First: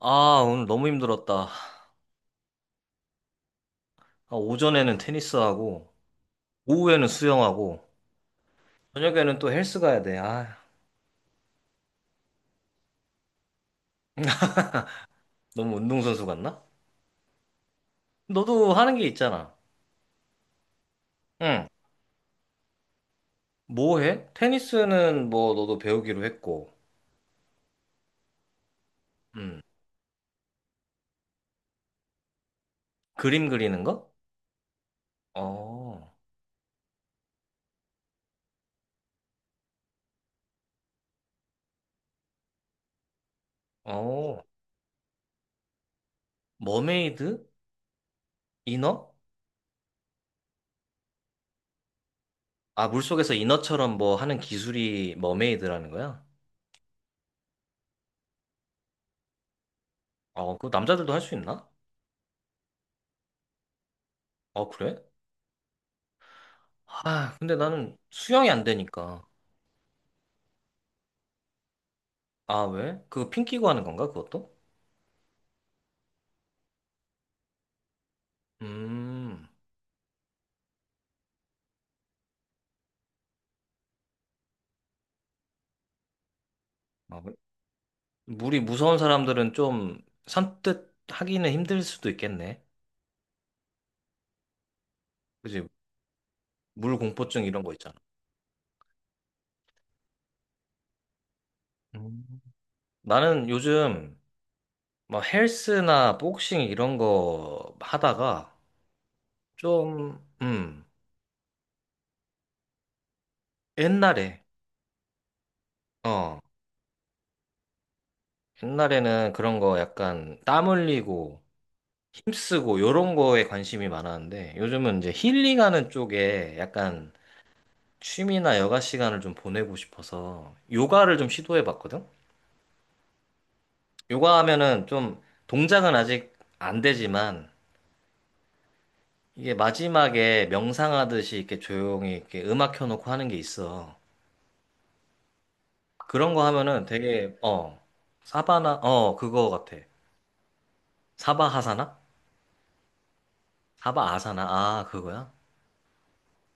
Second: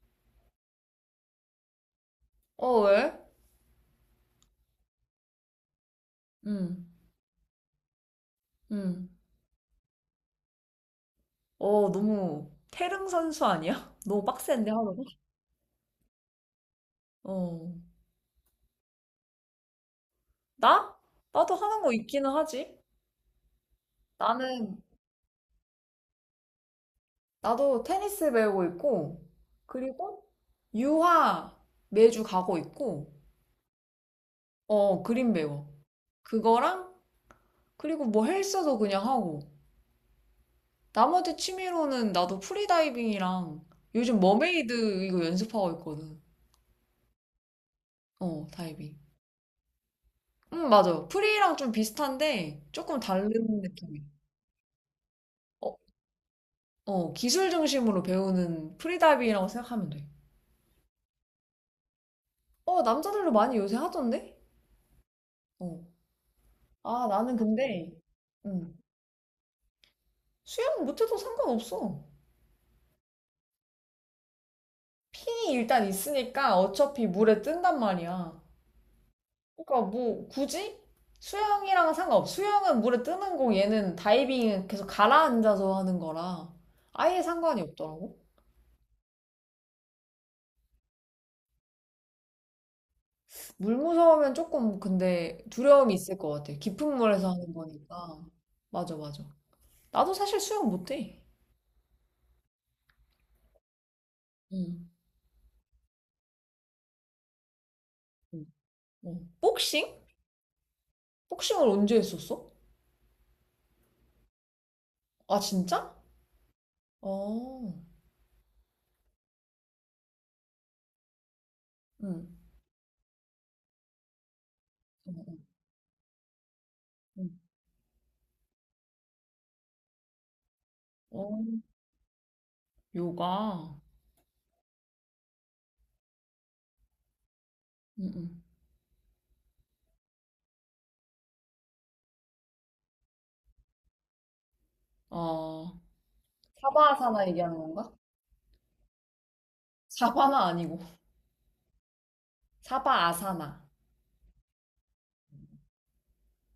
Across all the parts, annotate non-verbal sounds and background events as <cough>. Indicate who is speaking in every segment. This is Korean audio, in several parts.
Speaker 1: 아, 오늘 너무 힘들었다.
Speaker 2: 어, 왜?
Speaker 1: 아, 오전에는 테니스하고,
Speaker 2: 응.
Speaker 1: 오후에는 수영하고,
Speaker 2: 응.
Speaker 1: 저녁에는 또 헬스 가야 돼. 아,
Speaker 2: 어, 너무 태릉 선수 아니야? <laughs> 너무 빡센데 하루가?
Speaker 1: 너무 운동선수 같나?
Speaker 2: 어.
Speaker 1: 너도 하는 게 있잖아.
Speaker 2: 나? 나도
Speaker 1: 응.
Speaker 2: 하는 거 있기는 하지.
Speaker 1: 뭐 해?
Speaker 2: 나는,
Speaker 1: 테니스는 뭐 너도 배우기로 했고,
Speaker 2: 나도 테니스 배우고 있고,
Speaker 1: 응.
Speaker 2: 그리고 유화 매주 가고 있고,
Speaker 1: 그림 그리는 거?
Speaker 2: 어, 그림 배워.
Speaker 1: 어,
Speaker 2: 그거랑, 그리고 뭐 헬스도 그냥 하고. 나머지 취미로는 나도 프리다이빙이랑 요즘
Speaker 1: 어,
Speaker 2: 머메이드 이거 연습하고 있거든.
Speaker 1: 머메이드?
Speaker 2: 어, 다이빙.
Speaker 1: 이너?
Speaker 2: 맞아. 프리랑 좀 비슷한데
Speaker 1: 아,
Speaker 2: 조금 다른
Speaker 1: 물속에서 이너처럼
Speaker 2: 느낌이.
Speaker 1: 뭐 하는 기술이
Speaker 2: 어,
Speaker 1: 머메이드라는 거야?
Speaker 2: 어, 기술 중심으로 배우는 프리다이빙이라고 생각하면 돼.
Speaker 1: 어, 그거 남자들도 할 수 있나?
Speaker 2: 어, 남자들도 많이 요새 하던데?
Speaker 1: 어, 그래?
Speaker 2: 어. 아,
Speaker 1: 아,
Speaker 2: 나는
Speaker 1: 근데
Speaker 2: 근데
Speaker 1: 나는 수영이 안
Speaker 2: 음,
Speaker 1: 되니까.
Speaker 2: 수영 못해도 상관없어.
Speaker 1: 아, 왜? 그거 핀 끼고 하는 건가, 그것도?
Speaker 2: 핀이 일단 있으니까 어차피 물에 뜬단 말이야.
Speaker 1: 음,
Speaker 2: 그러니까 뭐 굳이 수영이랑은 상관없어. 수영은 물에 뜨는 거 얘는 다이빙은 계속 가라앉아서 하는 거라
Speaker 1: 아,
Speaker 2: 아예
Speaker 1: 그래?
Speaker 2: 상관이 없더라고.
Speaker 1: 물이 무서운 사람들은 좀 산뜻 하기는 힘들 수도 있겠네.
Speaker 2: 물 무서우면 조금 근데
Speaker 1: 그지?
Speaker 2: 두려움이 있을 것 같아.
Speaker 1: 물
Speaker 2: 깊은 물에서
Speaker 1: 공포증
Speaker 2: 하는
Speaker 1: 이런 거 있잖아.
Speaker 2: 거니까. 맞아, 맞아. 나도 사실 수영 못해.
Speaker 1: 음. 나는 요즘
Speaker 2: 응.
Speaker 1: 뭐 헬스나 복싱 이런 거
Speaker 2: 응.
Speaker 1: 하다가
Speaker 2: 어. 복싱?
Speaker 1: 좀,
Speaker 2: 복싱을 언제 했었어?
Speaker 1: 옛날에,
Speaker 2: 아, 진짜?
Speaker 1: 어,
Speaker 2: 어.
Speaker 1: 옛날에는 그런 거 약간 땀 흘리고
Speaker 2: 응.
Speaker 1: 힘쓰고 요런 거에 관심이 많았는데 요즘은 이제
Speaker 2: 응.
Speaker 1: 힐링하는 쪽에 약간
Speaker 2: 응.
Speaker 1: 취미나 여가 시간을 좀 보내고 싶어서 요가를 좀
Speaker 2: 어.
Speaker 1: 시도해 봤거든?
Speaker 2: 요가.
Speaker 1: 요가 하면은 좀 동작은 아직 안 되지만
Speaker 2: 응, 응.
Speaker 1: 이게 마지막에 명상하듯이 이렇게 조용히 이렇게 음악 켜놓고 하는 게 있어.
Speaker 2: 어.
Speaker 1: 그런 거 하면은
Speaker 2: 사바아사나
Speaker 1: 되게,
Speaker 2: 얘기하는
Speaker 1: 어,
Speaker 2: 건가?
Speaker 1: 사바나, 어, 그거 같아.
Speaker 2: 사바나 아니고.
Speaker 1: 사바하사나?
Speaker 2: 사바아사나.
Speaker 1: 사바아사나? 아, 그거야?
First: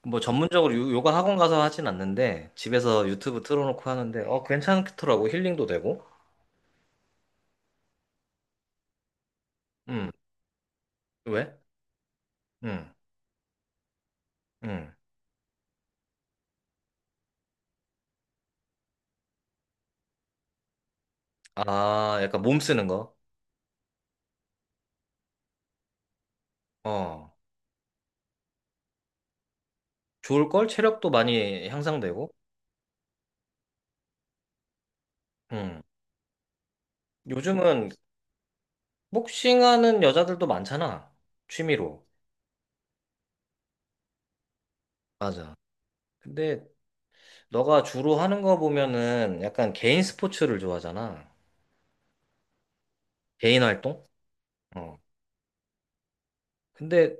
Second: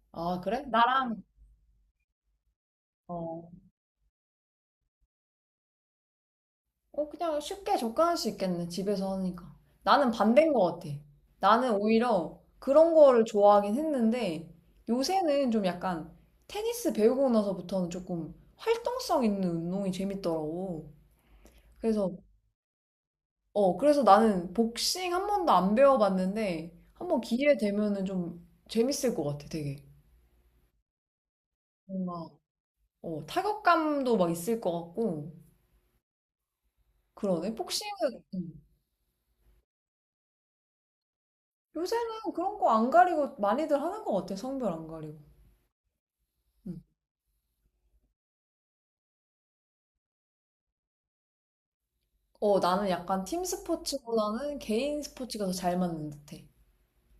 Speaker 1: 뭐
Speaker 2: 아, 그래?
Speaker 1: 전문적으로 요가
Speaker 2: 나랑,
Speaker 1: 학원 가서 하진 않는데 집에서 유튜브
Speaker 2: 어.
Speaker 1: 틀어놓고 하는데 어, 괜찮더라고. 힐링도 되고.
Speaker 2: 어, 그냥 쉽게 접근할 수 있겠네, 집에서 하니까.
Speaker 1: 음,
Speaker 2: 나는 반대인 것 같아.
Speaker 1: 왜?
Speaker 2: 나는 오히려
Speaker 1: 음,
Speaker 2: 그런 거를 좋아하긴 했는데,
Speaker 1: 음.
Speaker 2: 요새는 좀 약간 테니스 배우고 나서부터는 조금 활동성 있는 운동이 재밌더라고. 그래서,
Speaker 1: 아, 약간 몸 쓰는 거.
Speaker 2: 어, 그래서 나는 복싱 한 번도 안 배워봤는데, 한 번
Speaker 1: 어,
Speaker 2: 기회 되면은 좀 재밌을 것 같아, 되게.
Speaker 1: 좋을걸? 체력도 많이 향상되고.
Speaker 2: 뭔가, 어, 타격감도 막 있을 것 같고,
Speaker 1: 음.
Speaker 2: 그러네.
Speaker 1: 요즘은
Speaker 2: 복싱은,
Speaker 1: 복싱하는 여자들도 많잖아. 취미로.
Speaker 2: 요새는 그런 거 안 가리고 많이들 하는 것 같아, 성별 안 가리고.
Speaker 1: 맞아. 근데
Speaker 2: 음.
Speaker 1: 너가 주로 하는 거 보면은 약간 개인 스포츠를 좋아하잖아.
Speaker 2: 어, 나는 약간 팀
Speaker 1: 개인 활동?
Speaker 2: 스포츠보다는
Speaker 1: 어.
Speaker 2: 개인 스포츠가 더 잘 맞는 듯해.
Speaker 1: 근데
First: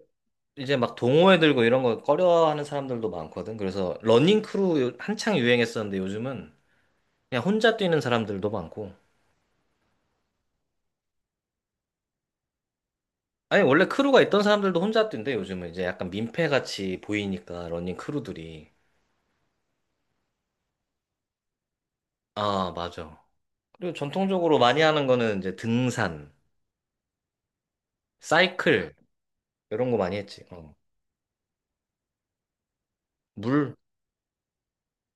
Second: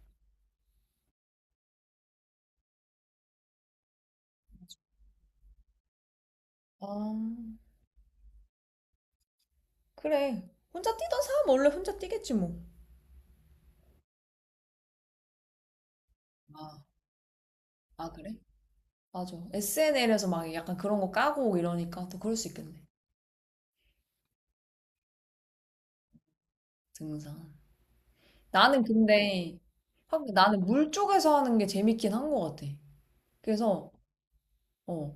Speaker 1: 이제 막 동호회 들고 이런 거 꺼려하는 사람들도 많거든. 그래서 러닝 크루 한창 유행했었는데 요즘은 그냥
Speaker 2: 아,
Speaker 1: 혼자 뛰는 사람들도 많고.
Speaker 2: 그래. 혼자 뛰던 사람 원래 혼자 뛰겠지 뭐.
Speaker 1: 아니, 원래 크루가 있던 사람들도 혼자 뛴대, 요즘은. 이제 약간
Speaker 2: 아,
Speaker 1: 민폐같이 보이니까, 러닝
Speaker 2: 아, 그래?
Speaker 1: 크루들이.
Speaker 2: 맞아. SNL에서 막 약간 그런 거 까고 이러니까 또 그럴 수
Speaker 1: 아,
Speaker 2: 있겠네.
Speaker 1: 맞아. 그리고 전통적으로 많이 하는 거는 이제 등산,
Speaker 2: 등산. 나는
Speaker 1: 사이클,
Speaker 2: 근데,
Speaker 1: 이런 거 많이
Speaker 2: 확
Speaker 1: 했지.
Speaker 2: 나는
Speaker 1: 어.
Speaker 2: 물 쪽에서 하는 게 재밌긴 한 것 같아.
Speaker 1: 물,
Speaker 2: 그래서, 어,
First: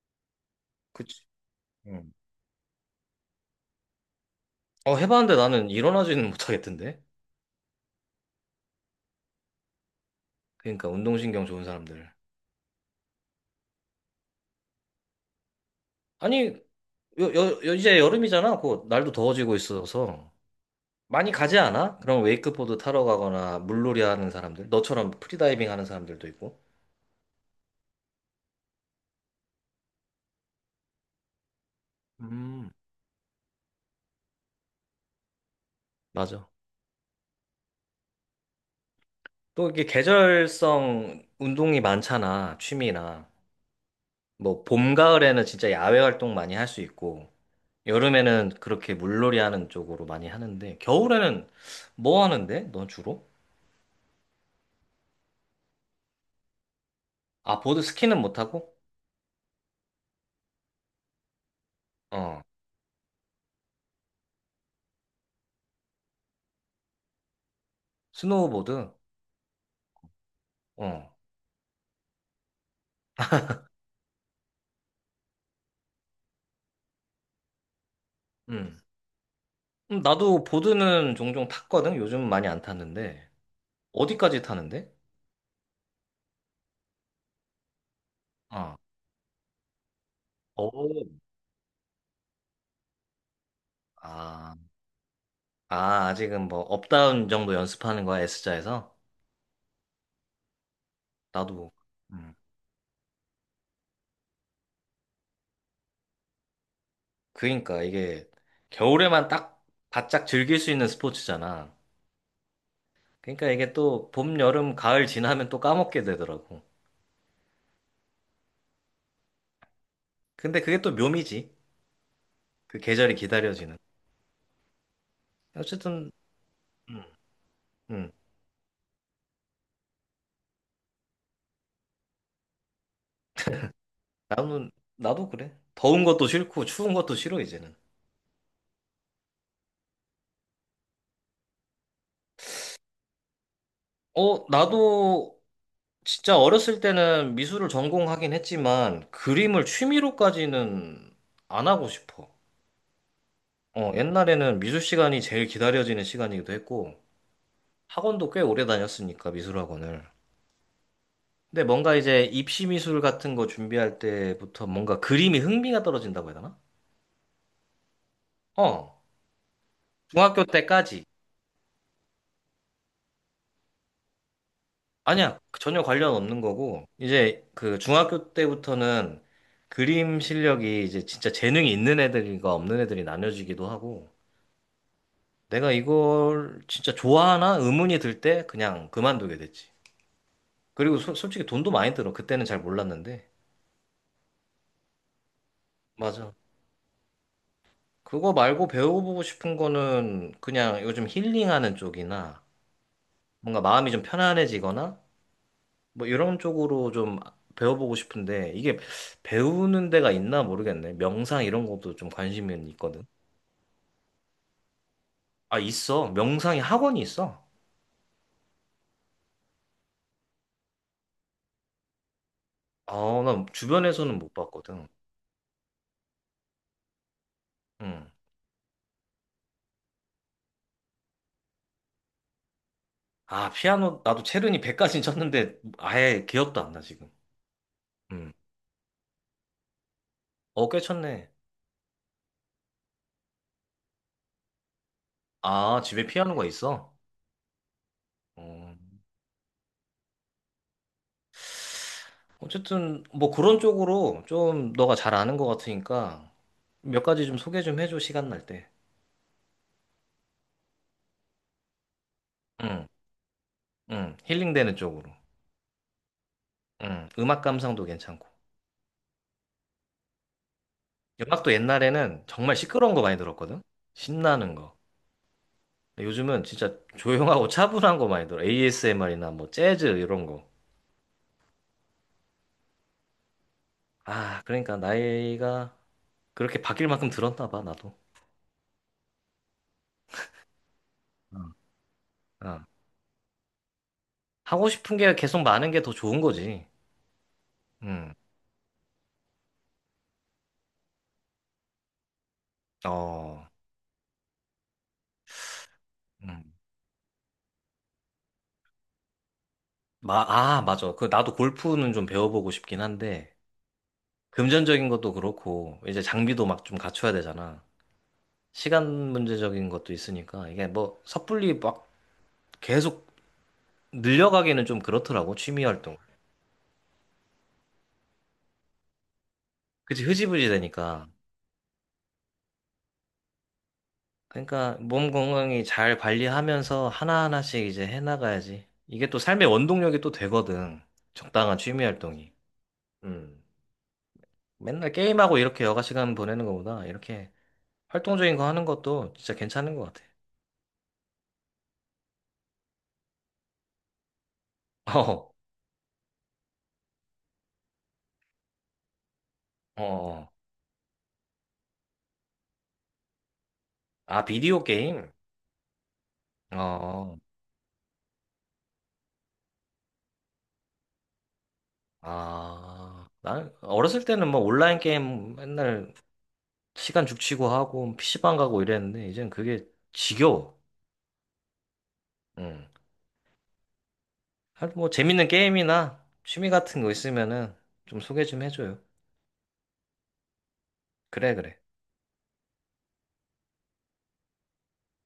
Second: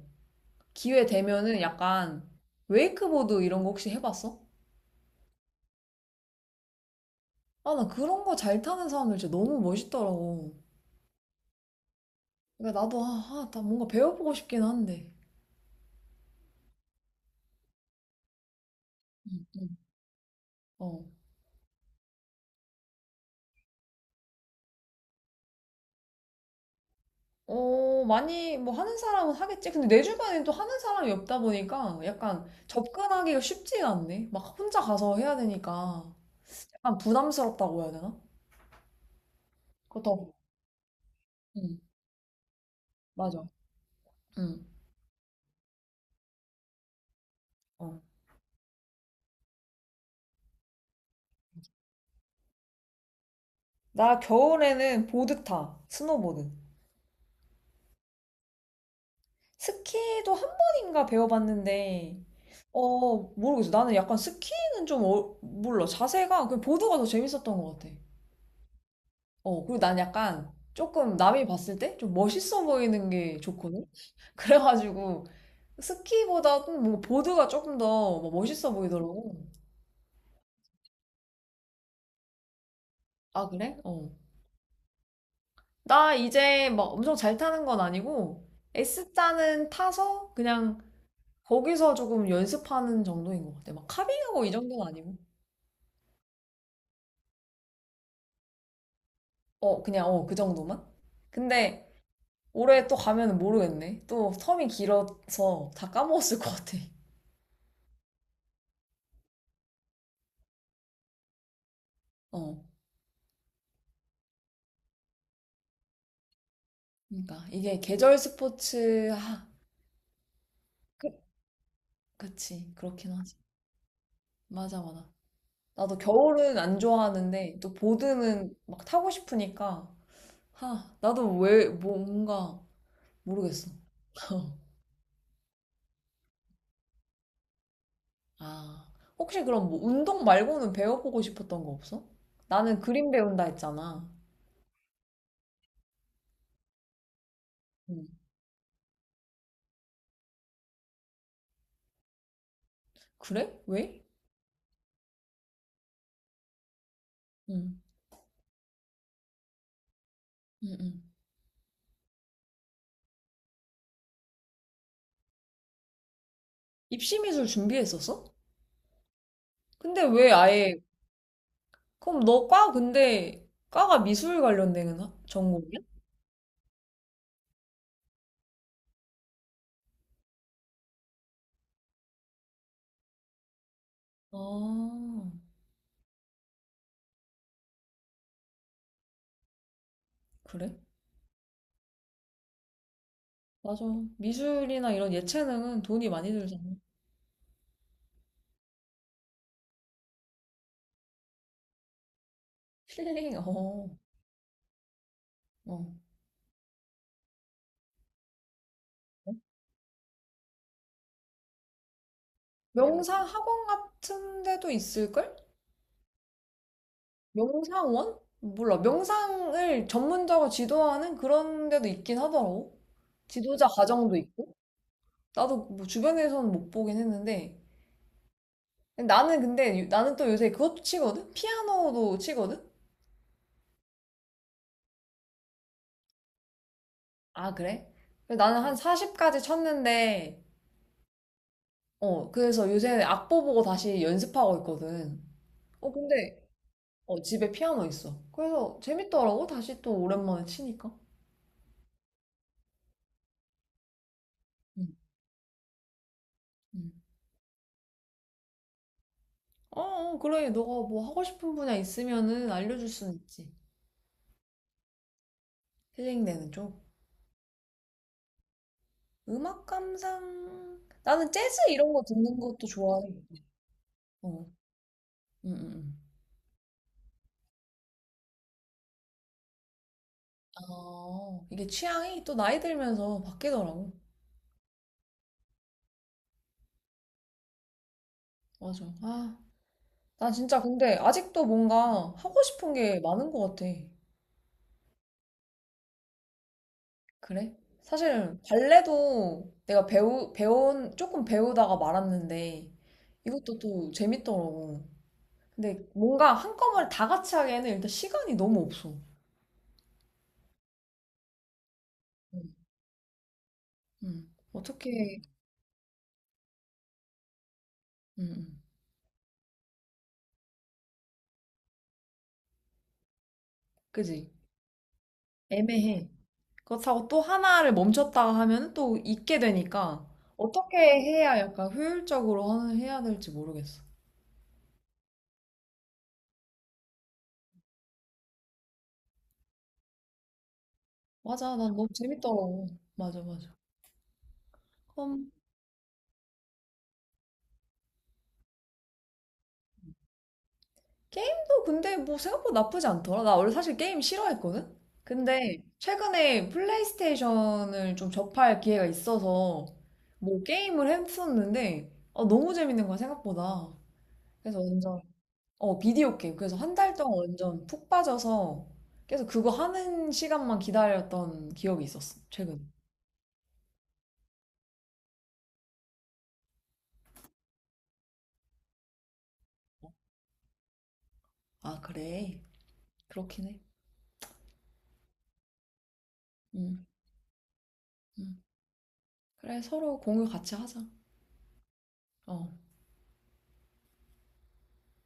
Speaker 2: 기회
Speaker 1: 그치.
Speaker 2: 되면은
Speaker 1: 응.
Speaker 2: 약간 웨이크보드 이런 거 혹시 해봤어?
Speaker 1: 어, 해봤는데 나는 일어나지는 못하겠던데?
Speaker 2: 아, 나 그런 거 잘 타는 사람들 진짜 너무 멋있더라고.
Speaker 1: 그러니까 운동신경 좋은 사람들.
Speaker 2: 그러니까 나도 아, 아, 나 뭔가 배워보고 싶긴 한데.
Speaker 1: 아니, 이제 여름이잖아. 곧 날도
Speaker 2: 응,
Speaker 1: 더워지고
Speaker 2: 응.
Speaker 1: 있어서.
Speaker 2: 어.
Speaker 1: 많이 가지 않아? 그럼 웨이크보드 타러 가거나 물놀이 하는 사람들, 너처럼 프리다이빙 하는 사람들도 있고.
Speaker 2: 어, 많이 뭐 하는 사람은 하겠지. 근데 내 주변에 또 하는 사람이 없다 보니까 약간
Speaker 1: 음,
Speaker 2: 접근하기가 쉽지가 않네. 막 혼자 가서 해야 되니까
Speaker 1: 맞아.
Speaker 2: 약간 부담스럽다고 해야 되나?
Speaker 1: 또 이게
Speaker 2: 그렇다고.
Speaker 1: 계절성
Speaker 2: 응,
Speaker 1: 운동이 많잖아, 취미나.
Speaker 2: 맞아.
Speaker 1: 뭐,
Speaker 2: 응.
Speaker 1: 봄, 가을에는 진짜 야외 활동 많이 할 수 있고,
Speaker 2: 어.
Speaker 1: 여름에는 그렇게 물놀이 하는 쪽으로 많이 하는데, 겨울에는 뭐 하는데? 넌 주로?
Speaker 2: 나 겨울에는 보드 타. 스노보드.
Speaker 1: 아, 보드 스키는 못하고?
Speaker 2: 스키도 한 번인가 배워봤는데
Speaker 1: 어,
Speaker 2: 어, 모르겠어. 나는 약간 스키는 좀 어, 몰라. 자세가 그 보드가 더 재밌었던 것 같아.
Speaker 1: 스노우보드?
Speaker 2: 어, 그리고 난 약간
Speaker 1: 어,
Speaker 2: 조금 남이 봤을 때 좀 멋있어 보이는 게 좋거든? <laughs> 그래가지고 스키보다 뭐 보드가 조금 더뭐 멋있어
Speaker 1: 음.
Speaker 2: 보이더라고.
Speaker 1: 나도 보드는 종종 탔거든? 요즘 많이 안 탔는데.
Speaker 2: 아, 그래? 어.
Speaker 1: 어디까지 타는데?
Speaker 2: 나 이제 막 엄청 잘 타는 건 아니고
Speaker 1: 어.
Speaker 2: S자는 타서 그냥
Speaker 1: 오.
Speaker 2: 거기서 조금 연습하는 정도인 것 같아. 막 카빙하고 이
Speaker 1: 아,
Speaker 2: 정도는 아니고.
Speaker 1: 아, 아직은 뭐, 업다운 정도 연습하는 거야, S자에서?
Speaker 2: 어, 그냥 어, 그 정도만?
Speaker 1: 나도.
Speaker 2: 근데
Speaker 1: 음.
Speaker 2: 올해 또 가면 모르겠네. 또 텀이 길어서 다 까먹었을 것 같아.
Speaker 1: 그러니까 이게 겨울에만 딱 바짝 즐길 수 있는 스포츠잖아.
Speaker 2: 어.
Speaker 1: 그러니까 이게 또 봄, 여름, 가을 지나면 또 까먹게 되더라고.
Speaker 2: 그러니까 이게 계절 스포츠 아,
Speaker 1: 근데 그게 또
Speaker 2: 그,
Speaker 1: 묘미지.
Speaker 2: 그치
Speaker 1: 그
Speaker 2: 그렇긴
Speaker 1: 계절이
Speaker 2: 하지.
Speaker 1: 기다려지는.
Speaker 2: 맞아, 맞아. 나도
Speaker 1: 어쨌든,
Speaker 2: 겨울은 안
Speaker 1: 음,
Speaker 2: 좋아하는데 또
Speaker 1: 음.
Speaker 2: 보드는 막 타고 싶으니까 하 나도 왜 뭐, 뭔가 모르겠어. <laughs>
Speaker 1: 나도 그래. 더운 것도 싫고 추운 것도 싫어, 이제는.
Speaker 2: 아, 혹시 그럼 뭐 운동 말고는 배워보고 싶었던 거 없어? 나는 그림 배운다 했잖아.
Speaker 1: 어, 나도 진짜 어렸을 때는 미술을
Speaker 2: 응.
Speaker 1: 전공하긴 했지만 그림을 취미로까지는 안 하고 싶어.
Speaker 2: 그래?
Speaker 1: 어,
Speaker 2: 왜?
Speaker 1: 옛날에는 미술 시간이 제일 기다려지는 시간이기도 했고,
Speaker 2: 응.
Speaker 1: 학원도 꽤 오래 다녔으니까 미술학원을.
Speaker 2: 응, 응.
Speaker 1: 근데 뭔가 이제 입시 미술 같은 거 준비할 때부터 뭔가 그림이 흥미가 떨어진다고 해야 되나?
Speaker 2: 입시미술 준비했었어?
Speaker 1: 어,
Speaker 2: 근데 왜
Speaker 1: 중학교
Speaker 2: 아예
Speaker 1: 때까지.
Speaker 2: 그럼 너과 근데 과가 미술 관련된
Speaker 1: 아니야,
Speaker 2: 전공이야?
Speaker 1: 전혀 관련 없는 거고, 이제 그 중학교 때부터는 그림 실력이 이제 진짜 재능이 있는 애들과 없는 애들이 나뉘어지기도 하고,
Speaker 2: 아,
Speaker 1: 내가 이걸 진짜 좋아하나 의문이 들 때 그냥 그만두게 됐지.
Speaker 2: 그래?
Speaker 1: 그리고 솔직히 돈도 많이 들어. 그때는 잘 몰랐는데.
Speaker 2: 맞아. 미술이나 이런 예체능은 돈이 많이
Speaker 1: 맞아.
Speaker 2: 들잖아. <laughs>
Speaker 1: 그거 말고 배워보고 싶은 거는 그냥 요즘 힐링하는 쪽이나
Speaker 2: 필링,
Speaker 1: 뭔가
Speaker 2: 어,
Speaker 1: 마음이 좀 편안해지거나
Speaker 2: 어.
Speaker 1: 뭐 이런 쪽으로 좀 배워보고 싶은데 이게 배우는 데가 있나 모르겠네. 명상 이런 것도 좀 관심이 있거든.
Speaker 2: 명상 학원 같은 데도 있을걸?
Speaker 1: 아, 있어. 명상이 학원이 있어.
Speaker 2: 명상원? 몰라. 명상을 전문적으로 지도하는 그런 데도 있긴 하더라고.
Speaker 1: 아, 난
Speaker 2: 지도자 과정도
Speaker 1: 주변에서는 못
Speaker 2: 있고.
Speaker 1: 봤거든.
Speaker 2: 나도 뭐 주변에서는 못 보긴 했는데.
Speaker 1: 응.
Speaker 2: 나는 근데, 나는 또 요새 그것도 치거든? 피아노도 치거든?
Speaker 1: 아, 피아노 나도 체르니 100까지 <laughs> 쳤는데 아예 기억도 안 나 지금.
Speaker 2: 아, 그래?
Speaker 1: 응.
Speaker 2: 나는 한 40까지 쳤는데,
Speaker 1: 어, 꽤 쳤네.
Speaker 2: 어, 그래서 요새 악보 보고 다시 연습하고 있거든.
Speaker 1: 아,
Speaker 2: 어,
Speaker 1: 집에
Speaker 2: 근데,
Speaker 1: 피아노가 있어?
Speaker 2: 어, 집에 피아노 있어.
Speaker 1: 어.
Speaker 2: 그래서 재밌더라고, 다시 또 오랜만에 치니까.
Speaker 1: 어쨌든 뭐 그런 쪽으로 좀
Speaker 2: 응,
Speaker 1: 너가 잘 아는 것 같으니까
Speaker 2: 응.
Speaker 1: 몇 가지 좀 소개 좀 해줘 시간 날 때.
Speaker 2: 어, 어, 그래. 너가 뭐 하고 싶은 분야 있으면은
Speaker 1: 응,
Speaker 2: 알려줄 수는 있지.
Speaker 1: 응, 힐링되는 쪽으로.
Speaker 2: 힐링되는 쪽.
Speaker 1: 응, 음악 감상도 괜찮고.
Speaker 2: 음악 감상. 나는
Speaker 1: 음악도
Speaker 2: 재즈 이런 거
Speaker 1: 옛날에는
Speaker 2: 듣는
Speaker 1: 정말
Speaker 2: 것도
Speaker 1: 시끄러운 거
Speaker 2: 좋아해.
Speaker 1: 많이 들었거든.
Speaker 2: 어,
Speaker 1: 신나는 거.
Speaker 2: 응, 응, 응.
Speaker 1: 근데 요즘은 진짜 조용하고 <laughs> 차분한 거 많이 들어. ASMR이나 뭐 재즈 이런 거.
Speaker 2: 아, 이게 취향이 또 나이 들면서 바뀌더라고.
Speaker 1: 아, 그러니까 나이가 그렇게 바뀔 만큼 들었나 봐 나도.
Speaker 2: 맞아. 아, 난 진짜 근데 아직도
Speaker 1: 어.
Speaker 2: 뭔가 하고
Speaker 1: 어.
Speaker 2: 싶은 게 많은 것 같아.
Speaker 1: 하고 싶은 게 계속 많은 게 더 좋은 거지.
Speaker 2: 그래?
Speaker 1: 응,
Speaker 2: 사실 발레도 내가 배우 배운 조금 배우다가 말았는데
Speaker 1: 어,
Speaker 2: 이것도 또 재밌더라고. 근데 뭔가
Speaker 1: 응.
Speaker 2: 한꺼번에 다 같이 하기에는 일단 시간이 너무 없어.
Speaker 1: 맞아. 그, 나도 골프는 좀
Speaker 2: 응.
Speaker 1: 배워보고 싶긴 한데,
Speaker 2: 응.
Speaker 1: 금전적인 것도
Speaker 2: 어떻게?
Speaker 1: 그렇고, 이제 장비도 막 좀 갖춰야 되잖아.
Speaker 2: 응. 응.
Speaker 1: 시간 문제적인 것도 있으니까, 이게 뭐, 섣불리 막 계속
Speaker 2: 그지?
Speaker 1: 늘려가기는 좀 그렇더라고, 취미 활동.
Speaker 2: 애매해. 그렇다고 또 하나를 멈췄다가 하면 또 잊게
Speaker 1: 그치,
Speaker 2: 되니까
Speaker 1: 흐지부지
Speaker 2: 어떻게
Speaker 1: 되니까.
Speaker 2: 해야 약간 효율적으로 해야 될지 모르겠어.
Speaker 1: 그러니까, 몸 건강히 잘 관리하면서 하나하나씩 이제 해나가야지. 이게 또 삶의 원동력이 또 되거든.
Speaker 2: 맞아,
Speaker 1: 적당한
Speaker 2: 난
Speaker 1: 취미
Speaker 2: 너무
Speaker 1: 활동이.
Speaker 2: 재밌더라고. 맞아,
Speaker 1: 음.
Speaker 2: 맞아.
Speaker 1: 맨날
Speaker 2: 그럼
Speaker 1: 게임하고 이렇게 여가 시간 보내는 것보다, 이렇게 활동적인 거 하는 것도 진짜 괜찮은 것 같아.
Speaker 2: 게임도 근데 뭐 생각보다 나쁘지 않더라. 나 원래 사실 게임 싫어했거든?
Speaker 1: 어,
Speaker 2: 근데 최근에 플레이스테이션을 좀 접할 기회가 있어서
Speaker 1: 어, 어.
Speaker 2: 뭐 게임을 했었는데 아, 너무 재밌는 거야, 생각보다.
Speaker 1: 아,
Speaker 2: 그래서
Speaker 1: 비디오
Speaker 2: 완전,
Speaker 1: 게임?
Speaker 2: 어, 비디오 게임. 그래서 한 달
Speaker 1: 어,
Speaker 2: 동안 완전 푹 빠져서 계속 그거 하는 시간만 기다렸던 기억이 있었어, 최근에.
Speaker 1: 아, 난 어렸을 때는 뭐 온라인 게임 맨날 시간 죽치고 하고 PC방 가고 이랬는데, 이젠 그게 지겨워.
Speaker 2: 아, 그래.
Speaker 1: 응.
Speaker 2: 그렇긴 해.
Speaker 1: 하여튼 뭐 재밌는 게임이나 취미 같은
Speaker 2: 음,
Speaker 1: 거 있으면은 좀 소개 좀
Speaker 2: 음.
Speaker 1: 해줘요.
Speaker 2: 그래, 서로 공유 같이 하자.
Speaker 1: 그래, 그래.
Speaker 2: 어.